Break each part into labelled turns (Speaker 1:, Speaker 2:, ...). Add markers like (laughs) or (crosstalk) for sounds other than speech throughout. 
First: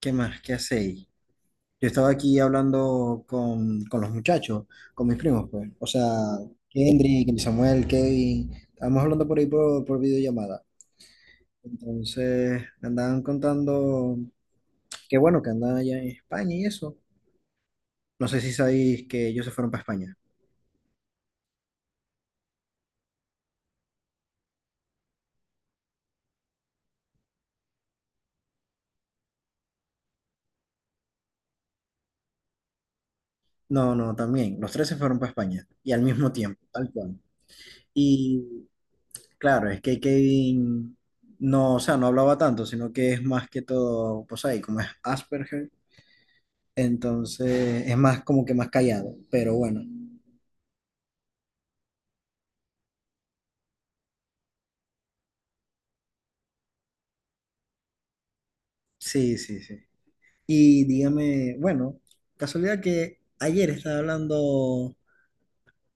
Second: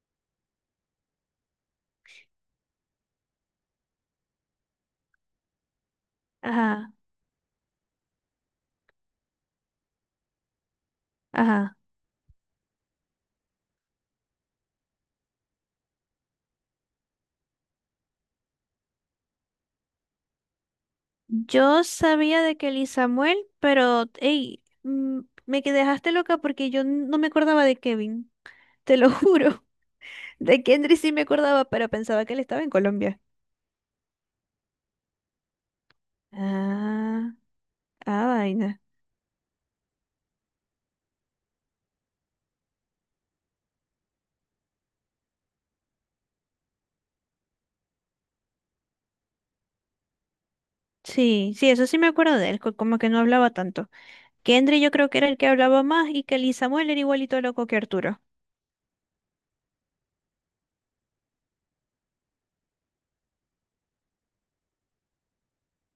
Speaker 1: ¿Qué más? ¿Qué hacéis? Yo estaba aquí hablando con los muchachos, con mis primos, pues. O sea,
Speaker 2: Ajá,
Speaker 1: Kendrick, Samuel, Kevin. Estábamos hablando por ahí por videollamada.
Speaker 2: ajá.
Speaker 1: Entonces, me andaban contando que bueno, que andaban allá en España y eso. No sé si sabéis que ellos se fueron para España.
Speaker 2: Yo sabía de Kelly Samuel, pero, hey, dejaste loca porque yo no me acordaba de Kevin, (laughs) te lo juro. (laughs) De Kendrick sí me acordaba, pero pensaba que él estaba en Colombia.
Speaker 1: No, no, también. Los tres se fueron para España. Y al mismo tiempo, tal cual.
Speaker 2: Ah, ah,
Speaker 1: Y
Speaker 2: vaina.
Speaker 1: claro, es que Kevin no, o sea, no hablaba tanto, sino que es más que todo, pues ahí, como es Asperger. Entonces es más como que más callado, pero bueno,
Speaker 2: Sí, sí, eso sí me acuerdo de él, como que no hablaba tanto. Kendrick yo creo que era el que hablaba más y Kelly Samuel era igualito loco que Arturo.
Speaker 1: sí, sí, sí. Y dígame, bueno, casualidad que ayer estaba hablando,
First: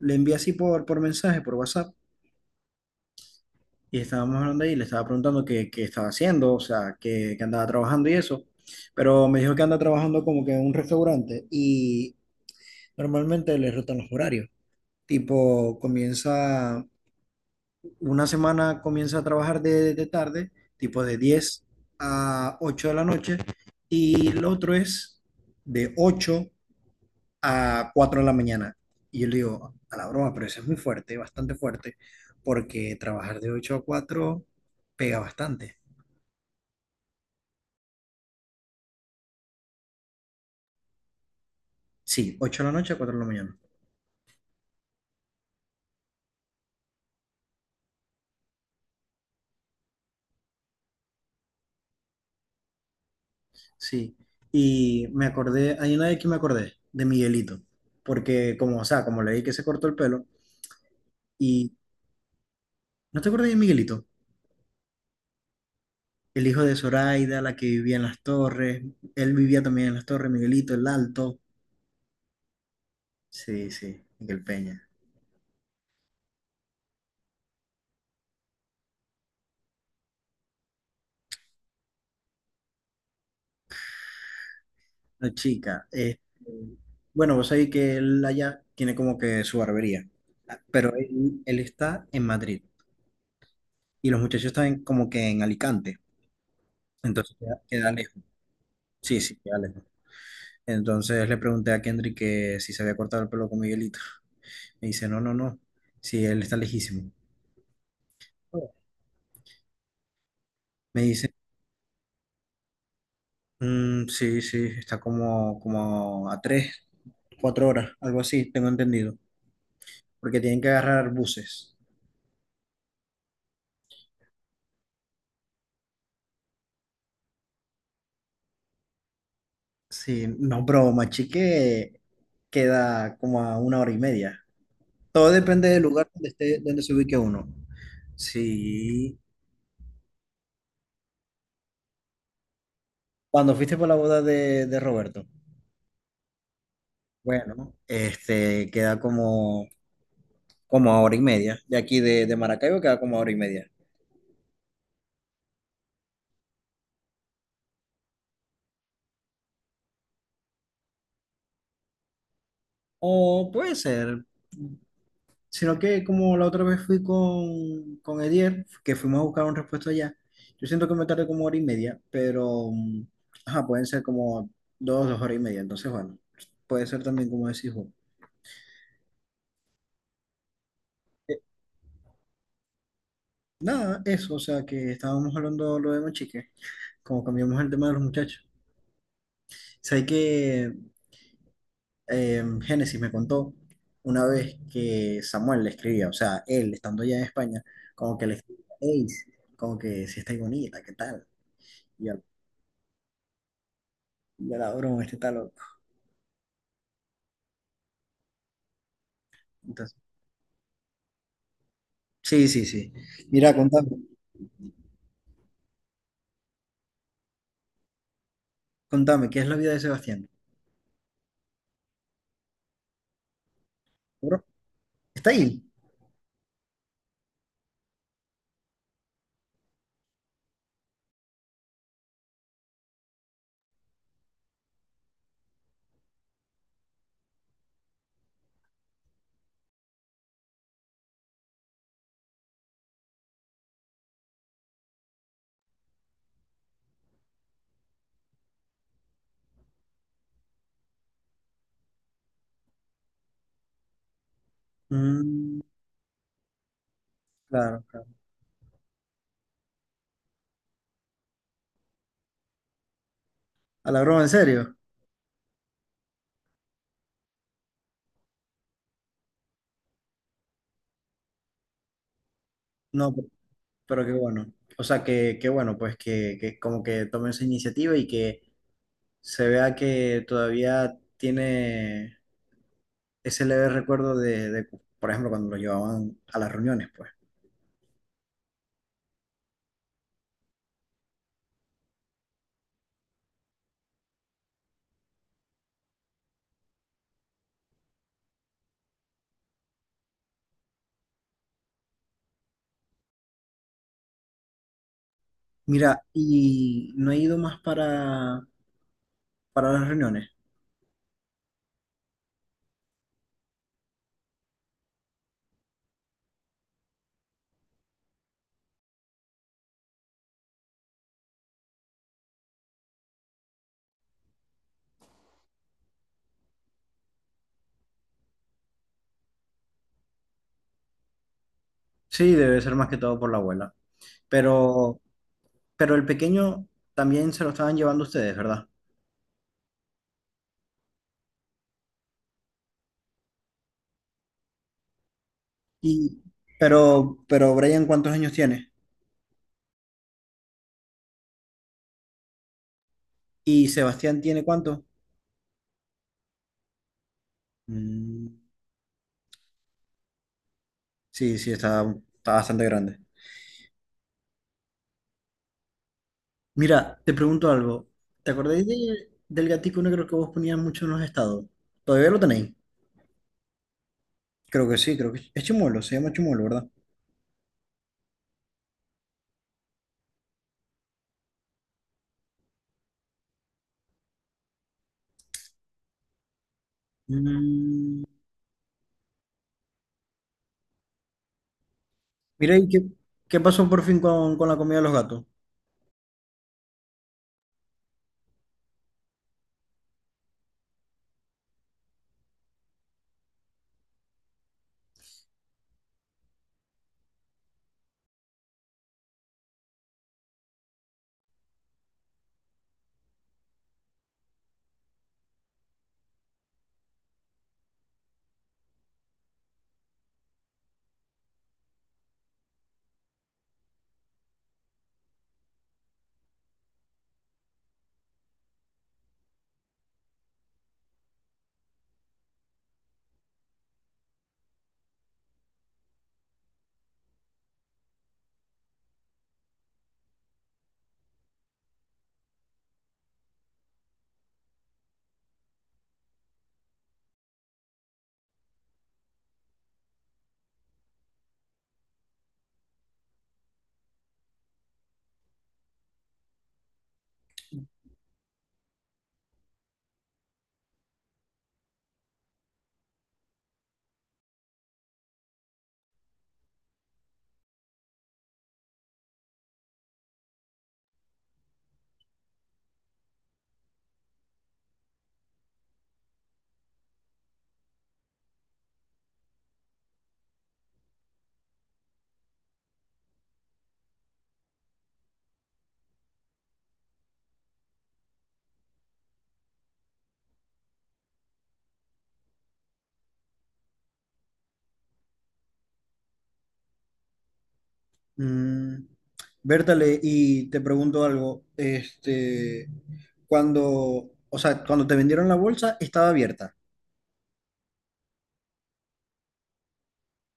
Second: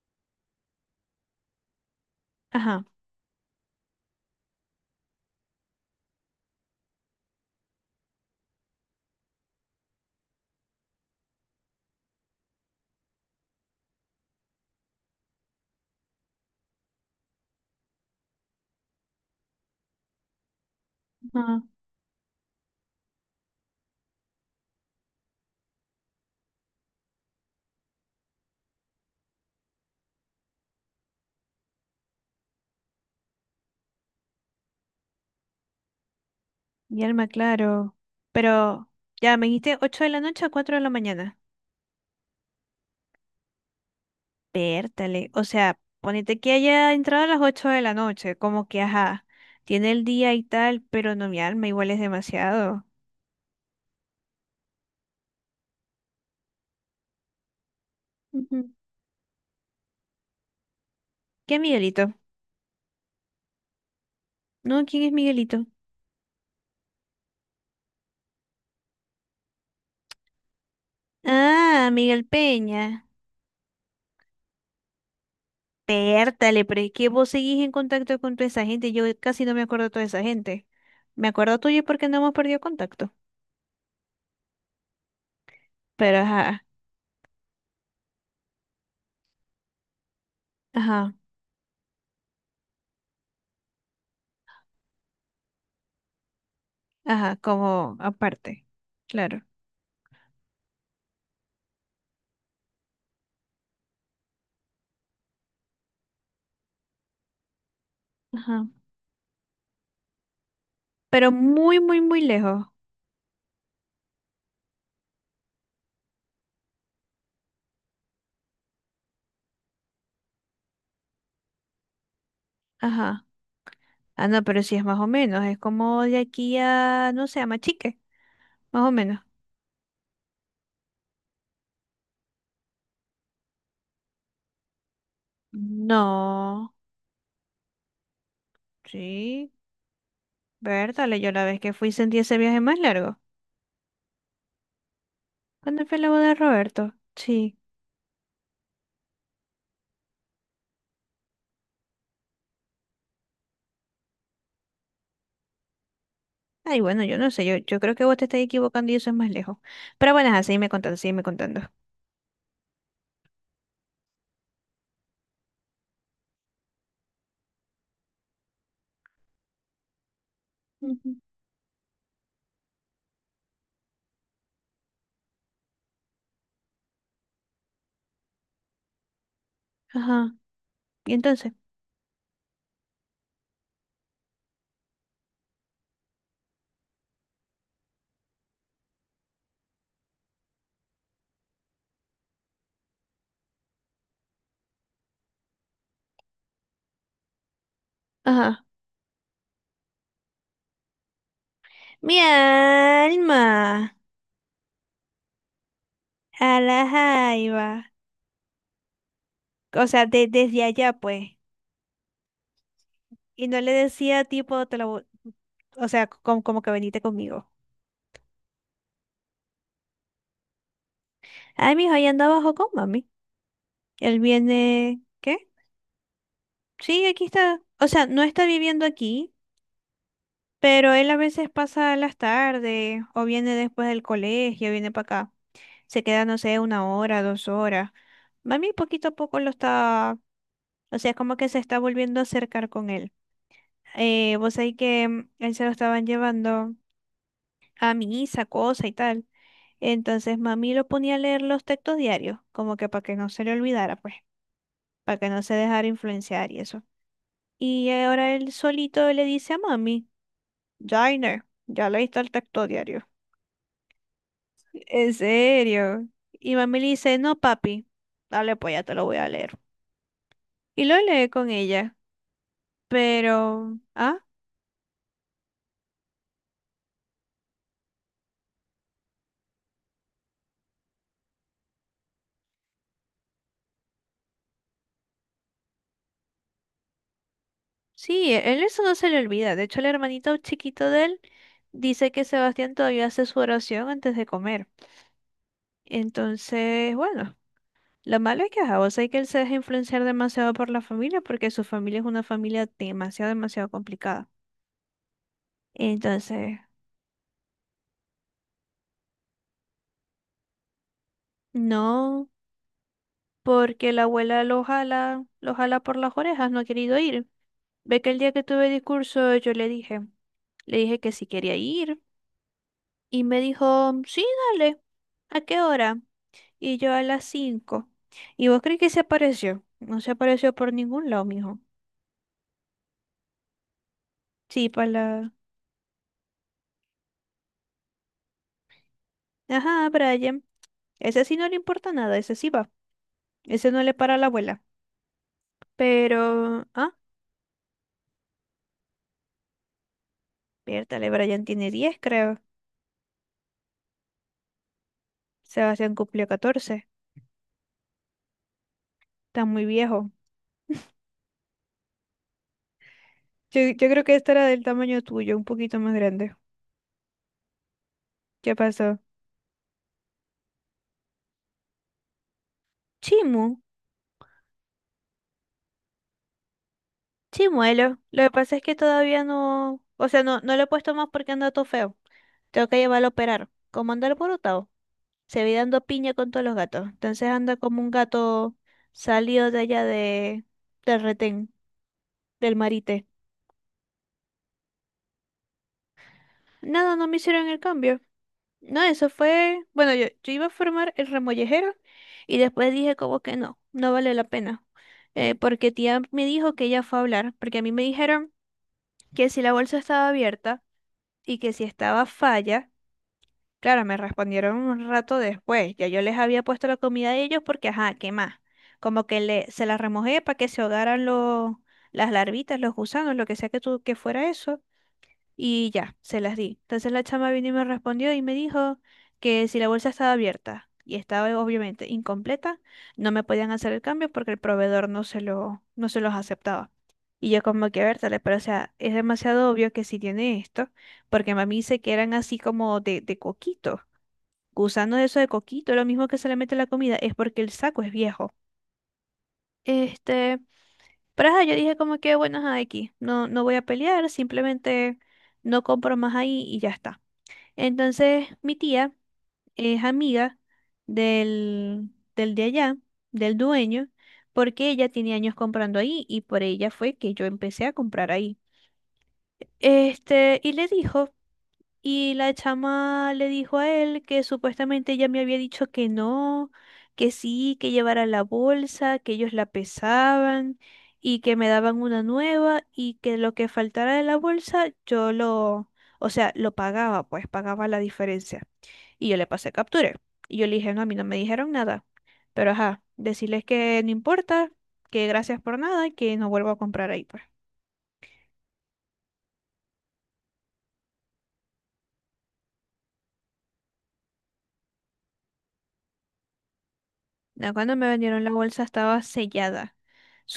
Speaker 1: le envié así por mensaje, por WhatsApp,
Speaker 2: Ajá.
Speaker 1: y estábamos hablando ahí, le estaba preguntando qué estaba haciendo, o sea, qué andaba trabajando y eso, pero me dijo que anda trabajando como que en un restaurante y normalmente le rotan los horarios, tipo comienza una semana comienza a trabajar de tarde, tipo de
Speaker 2: Ah,
Speaker 1: diez a 8 de la noche, y el otro es de 8 a 4 de la mañana. Y yo le digo, a la broma, pero eso es muy fuerte, bastante fuerte, porque trabajar de 8 a 4 pega bastante.
Speaker 2: mi alma, claro. Pero, ya, me dijiste 8 de la noche a 4 de la mañana.
Speaker 1: Sí, ocho de la noche a cuatro de la mañana.
Speaker 2: Pértale, o sea, ponete que haya entrado a las 8 de la noche, como que ajá, tiene el día y tal, pero no mi alma, igual es demasiado.
Speaker 1: Sí. Y me acordé, hay una de que me acordé, de Miguelito, porque
Speaker 2: Ujú.
Speaker 1: como, o sea, como leí que se cortó el pelo,
Speaker 2: ¿Qué
Speaker 1: y
Speaker 2: Miguelito?
Speaker 1: ¿no te acuerdas de Miguelito?
Speaker 2: No, ¿quién es Miguelito?
Speaker 1: El hijo de Zoraida, la que vivía en las torres, él vivía también en las torres, Miguelito el Alto,
Speaker 2: Ah, Miguel Peña.
Speaker 1: sí, sí, Miguel Peña,
Speaker 2: Pértale, pero es que vos seguís en contacto con toda esa gente, yo casi no me acuerdo de toda esa gente. Me acuerdo tuyo porque no hemos perdido contacto,
Speaker 1: la chica.
Speaker 2: pero
Speaker 1: este,
Speaker 2: ajá,
Speaker 1: bueno, vos sabés que él allá tiene como que su barbería, pero
Speaker 2: ajá,
Speaker 1: él está en Madrid y los muchachos están como que en Alicante, entonces
Speaker 2: ajá,
Speaker 1: queda
Speaker 2: como
Speaker 1: lejos,
Speaker 2: aparte,
Speaker 1: sí, sí,
Speaker 2: claro,
Speaker 1: queda lejos. Entonces le pregunté a Kendrick que si se había cortado el pelo con Miguelito. Me dice, no, no, no, sí, él está lejísimo.
Speaker 2: ajá,
Speaker 1: Me
Speaker 2: pero
Speaker 1: dice:
Speaker 2: muy, muy, muy lejos.
Speaker 1: "Mm, sí, sí, está como, a tres, cuatro horas, algo así, tengo entendido, porque tienen que agarrar buses".
Speaker 2: Ajá. Ah, no, pero sí es más o menos. Es como de aquí a, no sé, a Machique, más o menos.
Speaker 1: Sí, no, pero Machique queda como a una hora y media. Todo depende del lugar donde esté,
Speaker 2: No,
Speaker 1: donde se ubique uno. Sí.
Speaker 2: sí. Vértale, yo la vez que fui sentí ese viaje más largo.
Speaker 1: Cuando fuiste por la boda de Roberto,
Speaker 2: ¿Cuándo fue la boda de Roberto? Sí.
Speaker 1: bueno, este queda como a hora y media. De aquí de Maracaibo queda como a hora y media.
Speaker 2: Ay, bueno, yo no sé, yo creo que vos te estás equivocando y eso es más lejos. Pero bueno, ajá, sígueme contando, sígueme contando.
Speaker 1: O puede ser, sino que como la otra vez fui con Edier, que fuimos a buscar un repuesto allá, yo siento que me
Speaker 2: Ujú.
Speaker 1: tardé como hora y media, pero ajá, pueden ser como dos horas y media. Entonces, bueno, puede ser también como decís vos.
Speaker 2: Ajá. ¿Y
Speaker 1: Eh,
Speaker 2: entonces?
Speaker 1: Nada, eso, o sea, que estábamos hablando lo de Mochique, como cambiamos el tema de los muchachos. Sabes que Génesis me contó una vez que Samuel le escribía, o sea, él estando allá en España, como que le escribía:
Speaker 2: Ajá.
Speaker 1: "Ey, como que si estáis bonita, ¿qué tal?". Y yo,
Speaker 2: Mi alma.
Speaker 1: ya la broma, este está loco.
Speaker 2: A la jaiba. O
Speaker 1: Entonces,
Speaker 2: sea, desde allá, pues.
Speaker 1: sí, sí, sí.
Speaker 2: Y
Speaker 1: Mira,
Speaker 2: no le
Speaker 1: contame,
Speaker 2: decía tipo, te la, o sea, como, como que venite conmigo.
Speaker 1: contame, ¿qué es la vida de Sebastián?
Speaker 2: Ay, mi hijo ahí anda abajo con mami. Él
Speaker 1: ¿Bro?
Speaker 2: viene,
Speaker 1: ¿Está
Speaker 2: ¿qué?
Speaker 1: ahí?
Speaker 2: Sí, aquí está. O sea, no está viviendo aquí, pero él a veces pasa las tardes o viene después del colegio, viene para acá. Se queda, no sé, una hora, dos horas. Mami poquito a poco lo está, o sea, como que se está volviendo a acercar con él. Vos sabés que él se lo estaban llevando a misa, cosa y tal. Entonces mami lo ponía a leer los textos diarios, como que para que no se le olvidara, pues, para que no se
Speaker 1: Mm,
Speaker 2: dejara influenciar y eso.
Speaker 1: claro,
Speaker 2: Y
Speaker 1: claro.
Speaker 2: ahora él solito le dice a mami, Jainer, ya leíste el texto diario.
Speaker 1: ¿A la broma en serio?
Speaker 2: ¿En serio? Y mami le dice, no, papi, dale, pues ya te lo voy a leer. Y lo lee con ella.
Speaker 1: No,
Speaker 2: Pero,
Speaker 1: pero qué
Speaker 2: ah,
Speaker 1: bueno. O sea, que bueno, pues que como que tome esa iniciativa y que se vea que todavía tiene ese leve recuerdo de, por ejemplo, cuando lo llevaban a las reuniones, pues.
Speaker 2: sí, él eso no se le olvida. De hecho, el hermanito chiquito de él dice que Sebastián todavía hace su oración antes de comer. Entonces, bueno, lo malo es que, ajá, vos sabés que él se deja influenciar demasiado por la familia porque su familia es una familia demasiado, demasiado complicada.
Speaker 1: Mira,
Speaker 2: Entonces...
Speaker 1: ¿y no he ido más para las reuniones?
Speaker 2: No, porque la abuela lo jala por las orejas, no ha querido ir. Ve que el día que tuve discurso yo le dije que si quería ir y me dijo, sí, dale, ¿a qué hora? Y yo a las 5. ¿Y vos crees que se apareció? No se apareció por ningún lado, mijo.
Speaker 1: Sí, debe ser más que todo por la abuela.
Speaker 2: Sí, para
Speaker 1: Pero
Speaker 2: la...
Speaker 1: Pero el pequeño también se lo estaban llevando ustedes, ¿verdad?
Speaker 2: Ajá, Brian. Ese sí no le importa nada, ese sí va. Ese no le para a la abuela.
Speaker 1: Y,
Speaker 2: Pero... Ah,
Speaker 1: pero Brian, ¿cuántos años tiene?
Speaker 2: piértale, Brian tiene 10 creo.
Speaker 1: ¿Y Sebastián tiene cuánto?
Speaker 2: Sebastián cumplió 14.
Speaker 1: Mm,
Speaker 2: Está muy viejo.
Speaker 1: sí, sí, está bastante grande.
Speaker 2: Yo creo que esta era del tamaño tuyo, un poquito más grande.
Speaker 1: Mira, te pregunto algo. ¿Te
Speaker 2: ¿Qué
Speaker 1: acordáis
Speaker 2: pasó?
Speaker 1: del gatico negro que vos ponías mucho en los estados? ¿Todavía lo tenéis?
Speaker 2: Chimu,
Speaker 1: Creo que sí, creo que es Chimuelo, se llama Chimuelo, ¿verdad?
Speaker 2: chimuelo. Lo que pasa es que todavía no, o sea, no, no lo he puesto más porque anda todo feo. Tengo que llevarlo a operar. Como anda el borotado, se vi dando piña con todos los gatos. Entonces anda como un
Speaker 1: Mm,
Speaker 2: gato salido de allá de, del retén, del
Speaker 1: Mira, ¿y qué,
Speaker 2: marite.
Speaker 1: qué pasó por fin con la comida de los gatos?
Speaker 2: Nada, no me hicieron el cambio. No, eso fue, bueno, yo iba a formar el remollejero y después dije como que no, no vale la pena. Eh, porque tía me dijo que ella fue a hablar, porque a mí me dijeron que si la bolsa estaba abierta y que si estaba falla, claro, me respondieron un rato después, ya yo les había puesto la comida a ellos porque, ajá, ¿qué más? Como que le, se la remojé para que se ahogaran los, las larvitas, los gusanos, lo que sea que, tú, que fuera eso. Y ya, se las di. Entonces la chama vino y me respondió y me dijo que si la bolsa estaba abierta y estaba obviamente incompleta, no me podían hacer el cambio porque el proveedor no se lo, no se los aceptaba. Y yo como que, a ver, dale, pero o sea, es demasiado obvio que si tiene esto, porque mami dice que eran así como de coquito, gusano de eso de coquito, lo mismo que se le mete a la comida, es porque el saco es viejo. Este, pero ajá, yo dije como que, bueno, ajá, aquí, no, no voy a pelear, simplemente no compro más ahí y ya está. Entonces, mi tía es amiga del, del de allá, del dueño, porque ella tiene años comprando ahí y por ella fue que yo empecé a comprar ahí. Este, y le dijo, y la chama le dijo a él que supuestamente ella me había dicho que no, que sí, que llevara la bolsa, que ellos la pesaban y que me daban una nueva y que lo que faltara de la bolsa yo lo, o sea, lo pagaba, pues pagaba la diferencia. Y yo le pasé capture. Y yo le dije, no, a mí no me dijeron nada. Pero ajá, decirles que no importa, que gracias por nada y que no vuelvo a comprar ahí, pues.
Speaker 1: Mm, Bertale, y te pregunto algo, cuando, o sea, cuando te vendieron la bolsa estaba abierta,
Speaker 2: No, cuando me vendieron la bolsa estaba sellada,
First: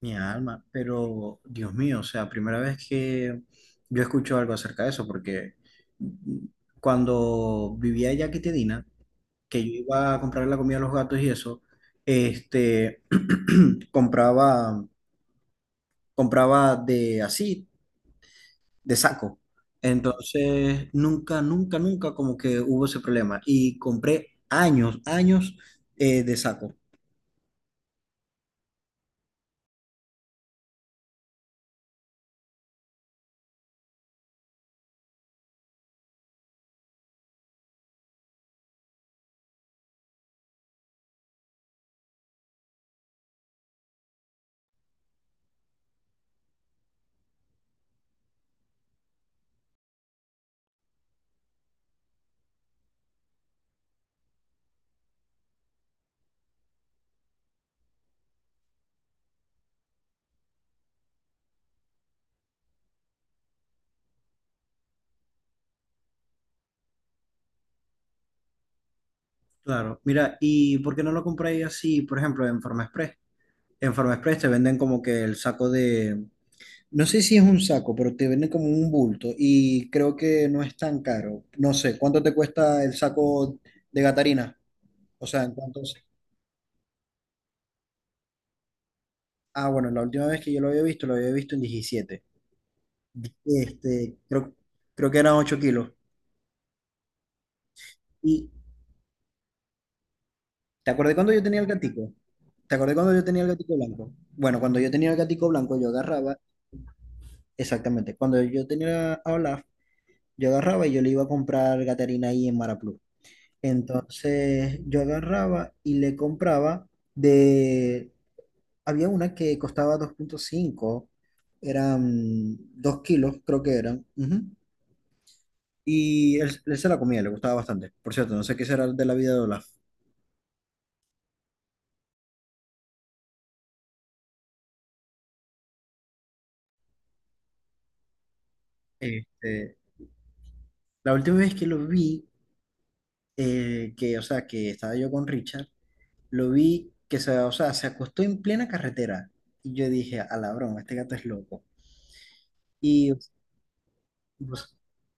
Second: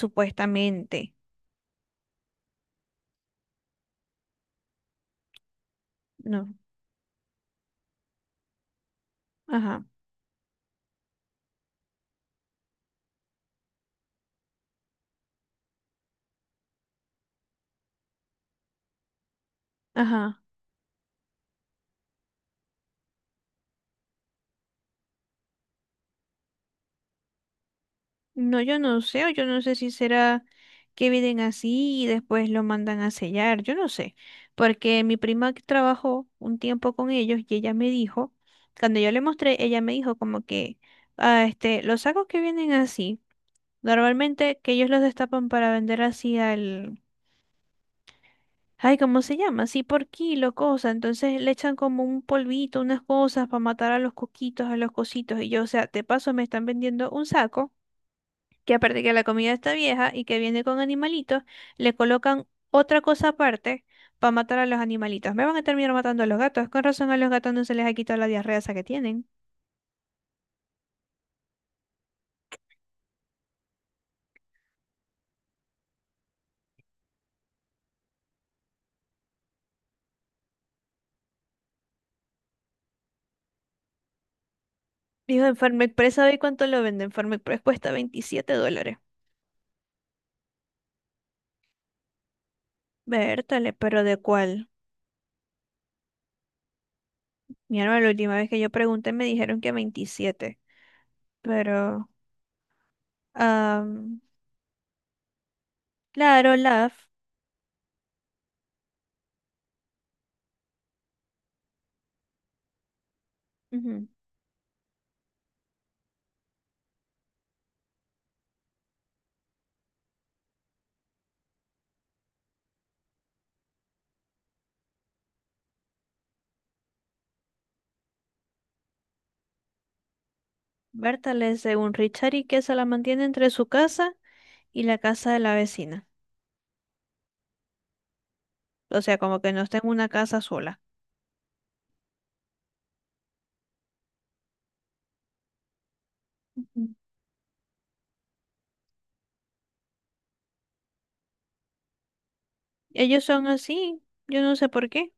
Speaker 1: mi alma, pero Dios mío, o sea, primera vez que yo escucho algo acerca de eso, porque mm,
Speaker 2: No,
Speaker 1: cuando vivía allá en Quitedina, que yo
Speaker 2: ajá,
Speaker 1: iba a comprar la comida a los gatos y eso, este, (clears throat) compraba, compraba de así de saco.
Speaker 2: ajá.
Speaker 1: Entonces, nunca, nunca, nunca como que hubo ese problema. Y compré años, años de saco.
Speaker 2: No, yo no sé, o yo no sé si será que vienen así y después lo mandan a sellar, yo no sé. Porque mi prima que trabajó un tiempo con ellos y ella me dijo, cuando yo le mostré, ella me dijo como que, ah, este, los sacos que vienen así. Normalmente que ellos los destapan para vender así al... Ay, ¿cómo se llama? Así por kilo, cosa. Entonces le echan como un polvito, unas cosas para matar a los coquitos, a los cositos. Y yo, o sea, te paso, me están vendiendo un saco, que aparte que la comida está vieja y que viene con animalitos, le colocan otra cosa aparte para matar a los animalitos. Me van a terminar matando a los gatos. Con razón a los gatos no se les ha quitado la diarrea esa que tienen.
Speaker 1: Claro, mira, ¿y por qué no lo compré así, por ejemplo, en Forma Express? En Forma Express te venden como que el saco no sé si es un saco, pero te venden como un bulto y creo que no es tan caro. No sé, ¿cuánto te cuesta el saco de Gatarina? O sea,
Speaker 2: Dijo
Speaker 1: ¿en
Speaker 2: en
Speaker 1: cuánto?
Speaker 2: Farm Express, ¿sabe cuánto lo venden? Farm Express cuesta $27.
Speaker 1: Ah, bueno, la última vez que yo lo había visto en 17.
Speaker 2: Vértale, pero
Speaker 1: Este,
Speaker 2: ¿de
Speaker 1: creo,
Speaker 2: cuál?
Speaker 1: creo que eran 8 kilos.
Speaker 2: Mira, la última
Speaker 1: Y
Speaker 2: vez que yo pregunté me dijeron que 27
Speaker 1: ¿te acordás cuando yo tenía el
Speaker 2: pero...
Speaker 1: gatico? ¿Te acordás cuando yo tenía el gatico blanco?
Speaker 2: am,
Speaker 1: Bueno, cuando yo tenía el gatico blanco, yo agarraba,
Speaker 2: claro, Love.
Speaker 1: exactamente, cuando yo tenía a Olaf, yo agarraba y yo le iba a comprar Gatorina ahí en Maraplu.
Speaker 2: Ujú,
Speaker 1: Entonces yo agarraba y le compraba de, había una que costaba 2,5, eran 2 kilos, creo que eran. Ujú. Y él se la comía, le gustaba bastante. Por cierto, no sé qué será de la vida de Olaf.
Speaker 2: Bertale, según Richard y que se la mantiene entre su casa y la casa de la vecina. O sea, como que no
Speaker 1: Este,
Speaker 2: está en una casa sola.
Speaker 1: la última vez que lo vi, o sea, que estaba yo con Richard, lo vi
Speaker 2: Ujú.
Speaker 1: o sea, se acostó en plena carretera. Y yo dije, a la broma, este gato es loco. Y
Speaker 2: Ellos son así, yo no sé
Speaker 1: vos,
Speaker 2: por qué.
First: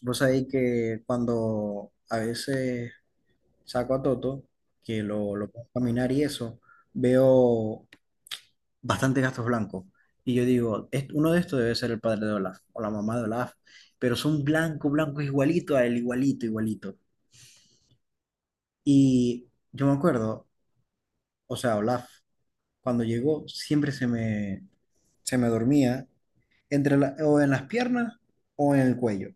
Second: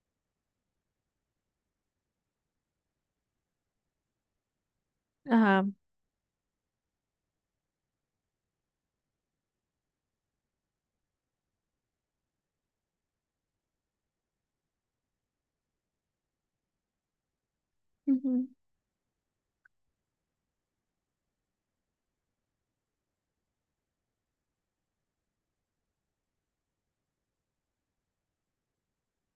Speaker 1: vos sabéis que cuando a veces saco a Toto, que lo
Speaker 2: Ajá.
Speaker 1: pongo a caminar y eso, veo bastantes gatos blancos. Y yo digo: "Uno de estos debe ser el padre de Olaf o la mamá de Olaf, pero son blanco, blanco, igualito a él, igualito, igualito".
Speaker 2: Ujú.
Speaker 1: Y yo me acuerdo, o sea, Olaf cuando llegó, siempre se me, dormía entre o en las piernas o en el cuello.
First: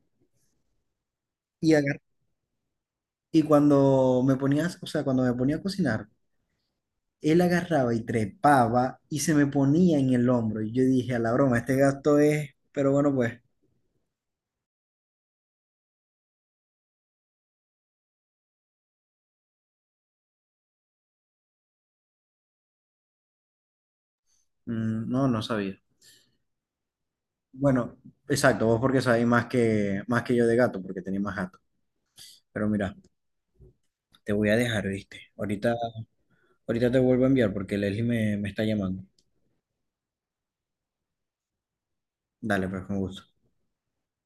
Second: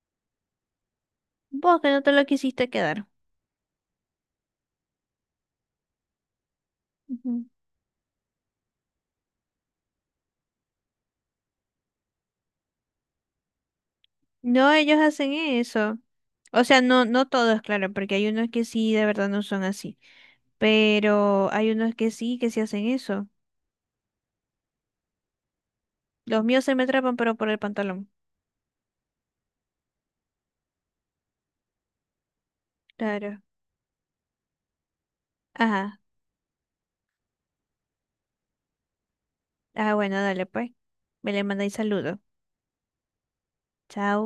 Speaker 1: Y,
Speaker 2: Vos que
Speaker 1: agar-
Speaker 2: no te lo quisiste quedar.
Speaker 1: y cuando me ponías, o sea, cuando me ponía a cocinar, él
Speaker 2: Ujú.
Speaker 1: agarraba y trepaba y se me ponía en el hombro. Y yo dije, a la broma, este gasto es, pero bueno, pues,
Speaker 2: No, ellos hacen eso. O sea, no, no todos, claro, porque hay unos que sí, de verdad no son así. Pero hay unos que sí hacen eso.
Speaker 1: mm, no, no sabía.
Speaker 2: Los míos se me atrapan, pero por el
Speaker 1: Bueno,
Speaker 2: pantalón.
Speaker 1: exacto, vos porque sabés más que yo de gato, porque tenés más gato. Pero mira,
Speaker 2: Claro.
Speaker 1: te voy a dejar, ¿viste? Ahorita,
Speaker 2: Ajá.
Speaker 1: ahorita te vuelvo a enviar porque Leslie me está llamando.
Speaker 2: Ah, bueno, dale pues. Me le mandáis saludo.
Speaker 1: Dale, pues, con gusto.
Speaker 2: Chao.